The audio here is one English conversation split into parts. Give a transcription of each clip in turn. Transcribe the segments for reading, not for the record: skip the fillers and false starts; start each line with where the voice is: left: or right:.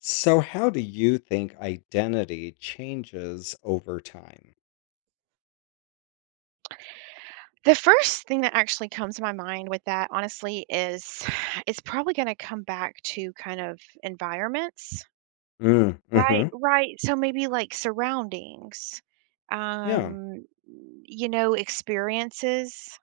left: So, how do you think identity changes over time?
right: The first thing that actually comes to my mind with that, honestly, is it's probably gonna come back to kind of environments,
left: Mm,
right: right?
left: hmm
right: Right. So maybe like surroundings,
left: Yeah.
right: um, experiences.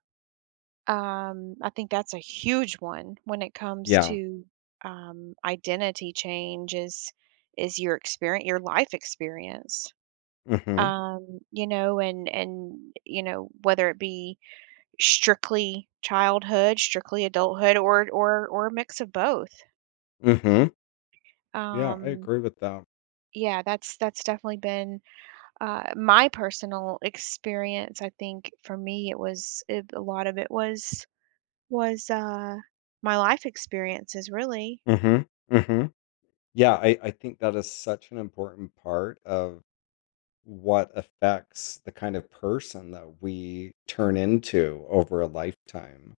right: I think that's a huge one when it comes
left: Yeah.
right: to identity change is your experience, your life experience.
left: Hmm.
right: You know, and you know, whether it be strictly childhood, strictly adulthood, or or a mix of both.
left: Hmm. Yeah, I
right: Um,
left: agree with that.
right: yeah, that's definitely been, my personal experience. I think for me it was it a lot of it was my life experiences really.
left: Hmm. Hmm. Yeah, I think that is such an important part of what affects the kind of person that we turn into over a lifetime.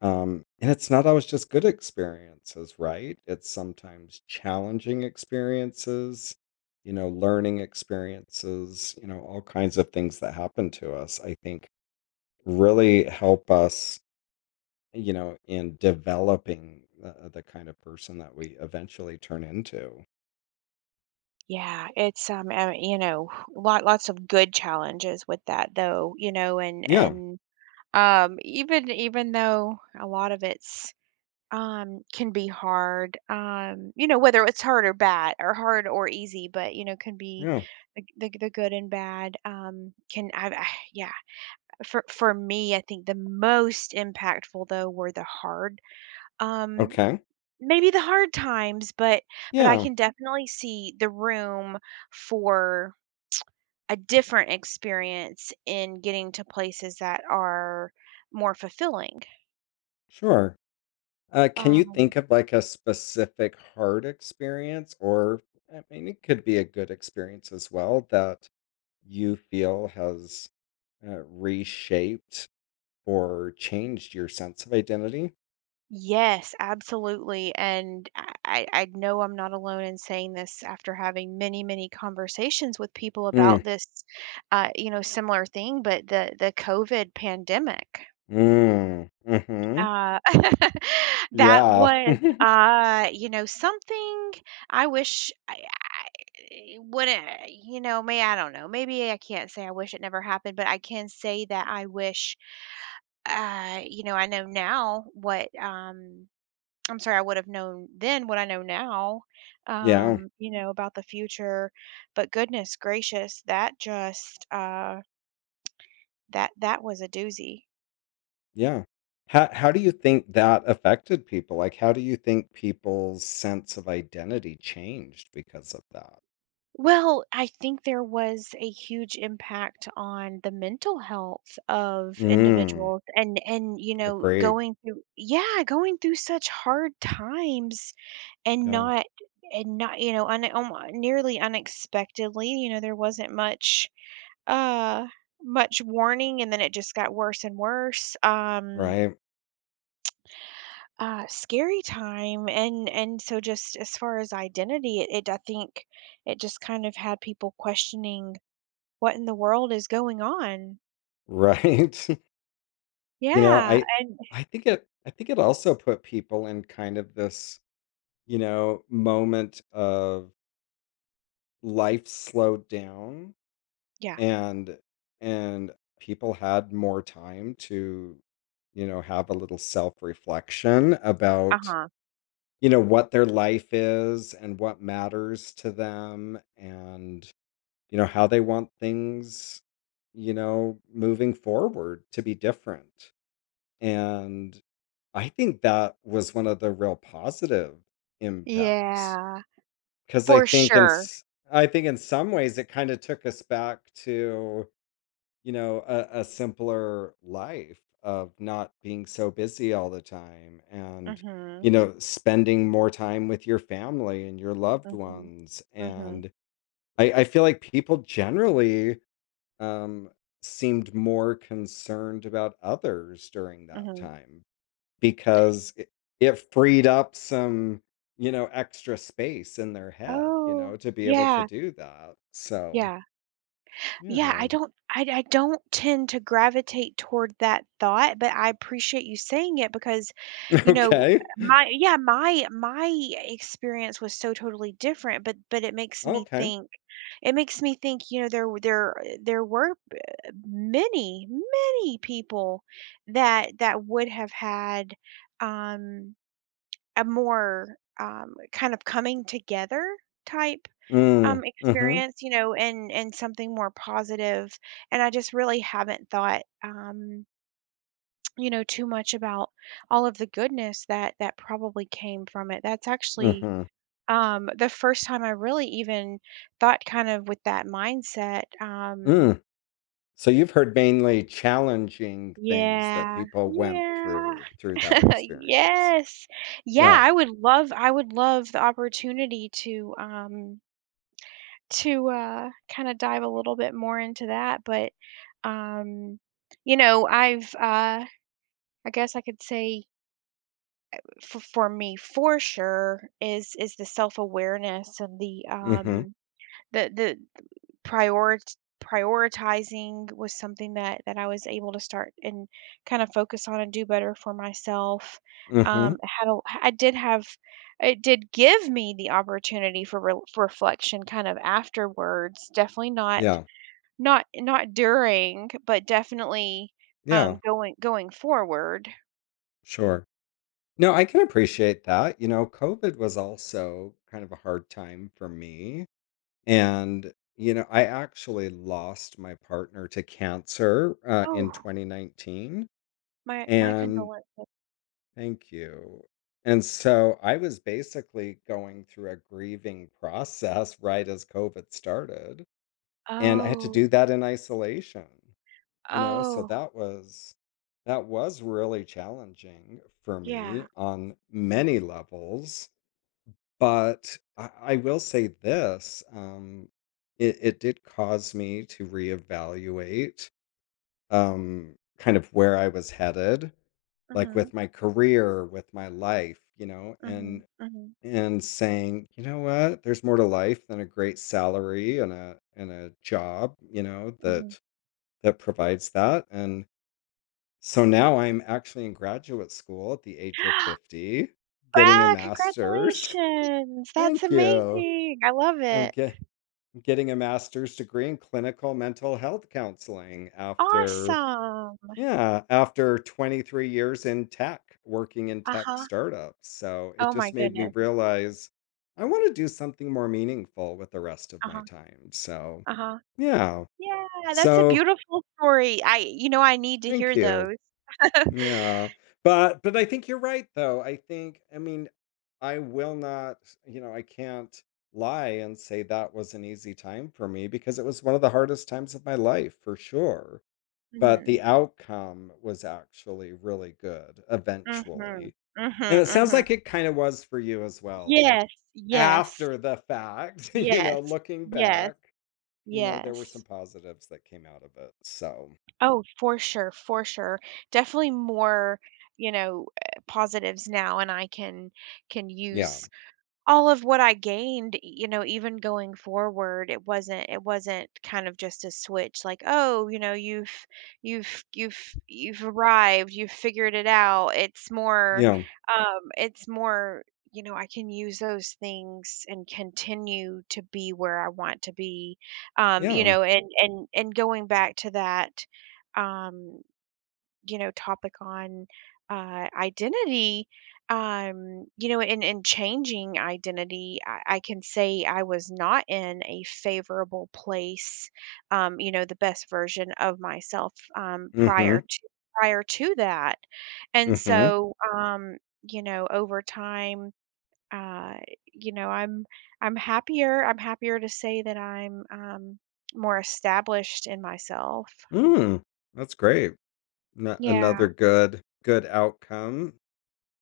left: And it's not always just good experiences, right? It's sometimes challenging experiences, learning experiences, all kinds of things that happen to us, I think really help us, in developing the kind of person that we eventually turn into.
right: Yeah, it's, you know, lots of good challenges with that though, you know, and
left: Yeah.
right: and, um, even though a lot of it's can be hard. You know, whether it's hard or bad, or hard or easy, but you know, can be
left: Yeah.
right: the good and bad. Can I, I? Yeah, for me, I think the most impactful though were the hard. Um,
left: Okay.
right: maybe the hard times, but I
left: Yeah.
right: can definitely see the room for a different experience in getting to places that are more fulfilling.
left: Sure. Can you
right: Um,
left: think of like a specific hard experience, or I mean, it could be a good experience as well that you feel has reshaped or changed your sense of identity?
right: Yes, absolutely. And I know I'm not alone in saying this after having many, many conversations with people
left: Mm.
right: about this, you know, similar thing, but the COVID pandemic.
left: Mm. Mm-hmm.
right: Uh, that
left: Yeah.
right: was, you know, something I wish I wouldn't, you know, may I don't know. Maybe I can't say I wish it never happened, but I can say that I wish, you know, I know now what, I'm sorry, I would have known then what I know now,
left: Yeah.
right: you know, about the future. But goodness gracious, that just that was a doozy.
left: Yeah. How do you think that affected people? Like, how do you think people's sense of identity changed because of that?
right: Well, I think there was a huge impact on the mental health of
left: Mm,
right: individuals and you know,
left: agreed.
right: going through yeah, going through such hard times and
left: Yeah.
right: not and not, you know, nearly unexpectedly, you know, there wasn't much uh, much warning, and then it just got worse and worse.
left: Right.
right: Scary time, and so just as far as identity, it, I think it just kind of had people questioning what in the world is going on.
left: Right. You know,
right: Yeah, and
left: I think it also put people in kind of this, moment of life slowed down,
right: yeah,
left: and and people had more time to have a little self-reflection
right: uh
left: about
right: huh,
left: what their life is and what matters to them, and how they want things, moving forward, to be different, and I think that was one of the real positive impacts.
right: yeah,
left: 'Cause I
right: for
left: think in
right: sure.
left: s I think in some ways it kinda took us back to, you know, a simpler life of not being so busy all the time, and,
right: Mhm,
left: spending more time with your family and your loved
right: mhm,
left: ones,
right: mhm,
left: and I feel like people generally, um, seemed more concerned about others during that
right: mhm.
left: time, because it freed up some, extra space in their head,
right: Oh,
left: to be able to
right: yeah,
left: do that. So,
right: yeah. Yeah, I
left: yeah.
right: don't I I don't tend to gravitate toward that thought, but I appreciate you saying it because, you know,
left: Okay.
right: my my experience was so totally different, but it makes me
left: Okay.
right: think. It makes me think, you know, there were many, many people that would have had um a more kind of coming together type
left: Mm. Mhm.
right: experience, you know, and something more positive. And I just really haven't thought, you know, too much about all of the goodness that that probably came from it. That's actually
left: Mhm.
right: the first time I really even thought kind of with that mindset.
left: Mm. So you've heard mainly challenging things that
right: Yeah,
left: people went
right: yeah,
left: through that experience.
right: yes, yeah.
left: Yeah.
right: I would love the opportunity to kind of dive a little bit more into that, but um, you know, I've I guess I could say for me for sure is the self awareness and the
left: Mm-hmm.
right: the prior prioritizing was something that that I was able to start and kind of focus on and do better for myself.
left: Mm-hmm.
right: Um, I had a, I did have it did give me the opportunity for, for reflection kind of afterwards. Definitely not
left: Yeah.
right: not during, but definitely,
left: Yeah.
right: going going forward.
left: Sure. No, I can appreciate that. You know, COVID was also kind of a hard time for me. And, I actually lost my partner to cancer in
right: Oh,
left: 2019.
right: my
left: And
right: condolences.
left: thank you. And so I was basically going through a grieving process right as COVID started. And I had to
right: Oh,
left: do that in isolation, you know, so
right: oh,
left: that was. That was really challenging for
right: yeah.
left: me on many levels. But I will say this. It did cause me to reevaluate, kind of where I was headed, like,
right: Mhm,
left: with my career, with my life, you know,
right: mhm,
left: and
right: mhm,
left: and saying, "You know what? There's more to life than a great salary, and a job, you know,
right: mhm.
left: that provides that," and so now I'm actually in graduate school at the age of 50, getting a
right: Wow,
left: master's.
right: congratulations. That's
left: Thank you.
right: amazing. I love
left: I'm
right: it.
left: get. Getting a master's degree in clinical mental health counseling after,
right: Awesome.
left: yeah, after 23 years in tech, working in tech
right: Uh-huh.
left: startups. So it
right: Oh my
left: just made me
right: goodness.
left: realize I want to do something more meaningful with the rest of my
right: Uh-huh,
left: time. So,
right: uh-huh.
left: yeah.
right: Yeah, that's a
left: So,
right: beautiful story. I, you know, I need to
left: thank
right: hear
left: you.
right: those.
left: Yeah. But I think you're right, though. I think, I mean, I will not, I can't lie and say that was an easy time for me, because it was one of the hardest times of my life for sure. But
right: Mhm,
left: the outcome was actually really good
right: mhm,
left: eventually.
right: mhm,
left: And it sounds
right: mhm.
left: like it kind of was for you as well. Like,
right: Yes, yes,
left: after the fact, you
right: yes,
left: know, looking
right: yes,
left: back, you know, there were some
right: yes.
left: positives that came out of it. So,
right: Oh, for sure, for sure. Definitely more, you know, positives now, and I can
left: yeah.
right: use all of what I gained, you know, even going forward, it wasn't kind of just a switch like, "Oh, you know, you've you've you've arrived, you've figured it out."
left: Yeah.
right: It's more, you know, I can use those things and continue to be where I want to be. You
left: Yeah.
right: know, and going back to that um you know, topic on identity, you know, and changing identity, I can say I was not in a favorable place, you know, the best version of myself prior
left: Mhm.
right: to prior to that. And
left: Mhm.
right: so, you know, over time, uh, you know, I'm happier. I'm happier to say that I'm more established in myself.
left: Mm, that's great. N
right: Yeah.
left: Another good outcome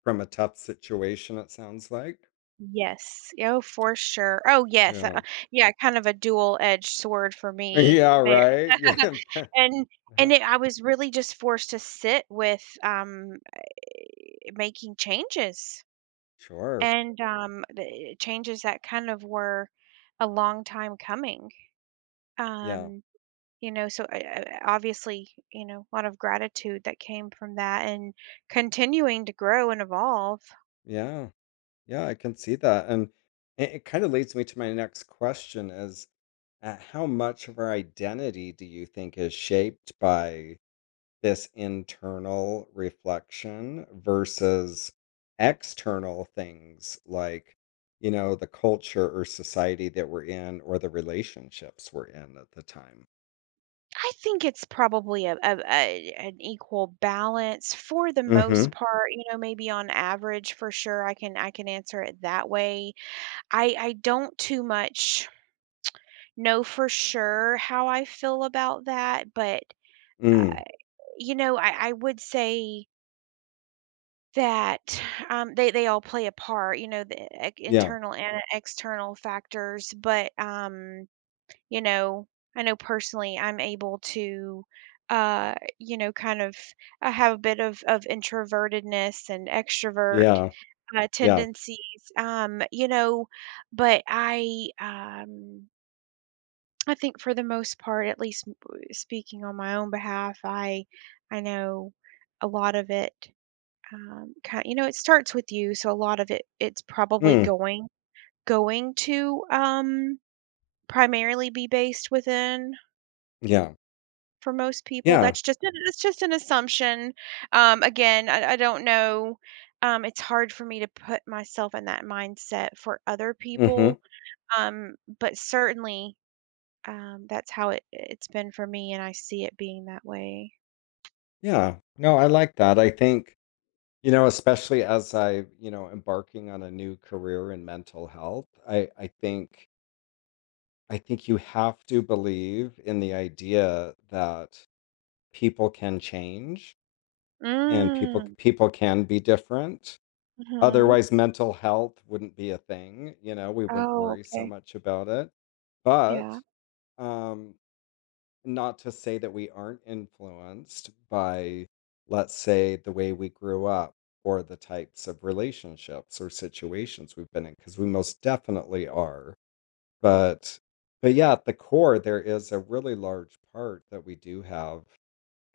left: from a tough situation, it sounds like.
right: Yes. Oh, for sure. Oh, yes.
left: Yeah.
right: Yeah, kind of a dual-edged sword for me
left: Yeah,
right: there.
left: right?
right: And
left: Yeah.
right: it I was really just forced to sit with, making changes,
left: Sure.
right: and, the changes that kind of were a long time coming.
left: Yeah.
right: Um, you know, so, I obviously, you know, a lot of gratitude that came from that and continuing to grow and evolve.
left: Yeah. Yeah, I can see that, and it kinda leads me to my next question, is, how much of our identity do you think is shaped by this internal reflection versus external things, like, the culture or society that we're in, or the relationships we're in at the time?
right: I think it's probably a an equal balance for the most
left: Mhm.
right: part. You know, maybe on average, for sure, I can answer it that way. I don't too much know for sure how I feel about that, but uh,
left: Mm.
right: you know, I would say that they all play a part. You know, the
left: Yeah.
right: internal and external factors, but you know, I know personally I'm able to, uh, you know, kind of I have a bit of introvertedness and extrovert
left: Yeah. Yeah.
right: tendencies, you know, but I think for the most part, at least speaking on my own behalf, I know a lot of it. Kind, you know, it starts with you, so a lot of it, it's probably
left: Mm.
right: going to primarily be based within.
left: Yeah.
right: For most people,
left: Yeah.
right: that's just an assumption. Again, I don't know, it's hard for me to put myself in that mindset for other
left: Mhm.
right: people, but certainly, that's how it's been for me, and I see it being that way.
left: Yeah, no, I like that. I think, especially as I, embarking on a new career in mental health, I think you have to believe in the idea that people can change, and people
right: Mm,
left: people can be different.
right: mhm.
left: Otherwise, mental health wouldn't be a thing. You know, we wouldn't
right: Oh,
left: worry so
right: okay.
left: much about it. But
right: Yeah.
left: um, not to say that we aren't influenced by, let's say, the way we grew up, or the types of relationships or situations we've been in, because we most definitely are. But but yeah, at the core, there is a really large part that we do have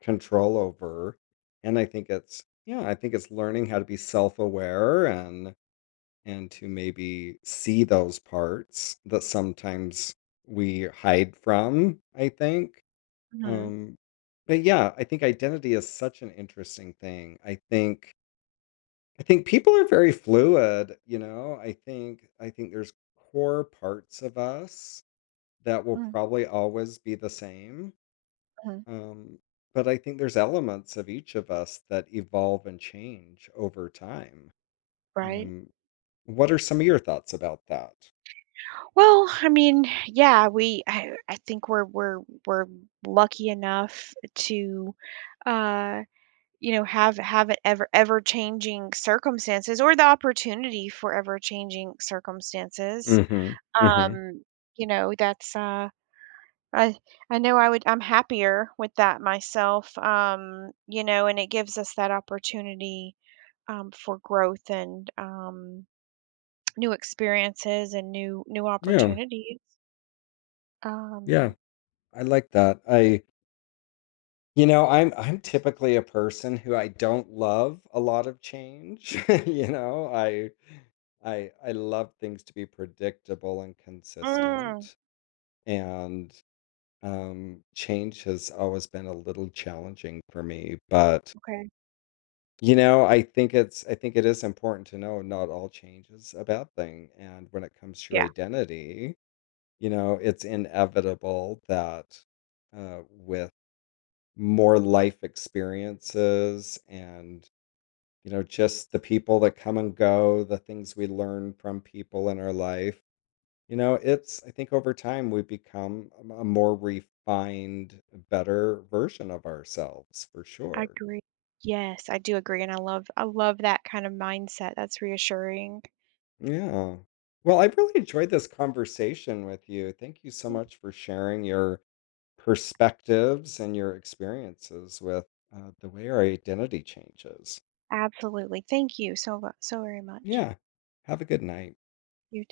left: control over. And I think it's, yeah, I think it's learning how to be self-aware, and to maybe see those parts that sometimes we hide from, I think.
right: Mhm.
left: Um but, yeah, I think identity is such an interesting thing. I think people are very fluid, you know. I think there's core parts of us that will
right: Mm,
left: probably always be the same,
right: mhm.
left: um, but I think there's elements of each of us that evolve and change over time.
right: Right.
left: Um, what are some of your thoughts about that?
right: Well, I mean, yeah, we I think we're lucky enough to, uh you know, have it ever changing circumstances or the opportunity for ever changing circumstances.
left: Hmm. Hmm.
right: Um, you know, that's I know I would I'm happier with that myself. You know, and it gives us that opportunity for growth and new experiences and new
left: Yeah.
right: opportunities.
left: Yeah.
right: Um,
left: I like that. I'm typically a person who, I don't love a lot of change. You know, I love things to be predictable and
right: mm,
left: consistent. And change has always been a little challenging for me, but,
right: okay.
left: you know, I think it's, I think it is important to know not all change is a bad thing. And when it comes to your
right: Yeah,
left: identity, you know, it's inevitable that, with more life experiences, and, just the people that come and go, the things we learn from people in our life, it's, I think, over time we become a more refined, better version of ourselves for
right: I
left: sure.
right: agree. Yes, I do agree and I love that kind of mindset. That's reassuring.
left: Yeah. Well, I really enjoyed this conversation with you. Thank you so much for sharing your perspectives and your experiences with the way our identity changes.
right: Absolutely. Thank you so, so very much.
left: Yeah. Have a good night.
right: You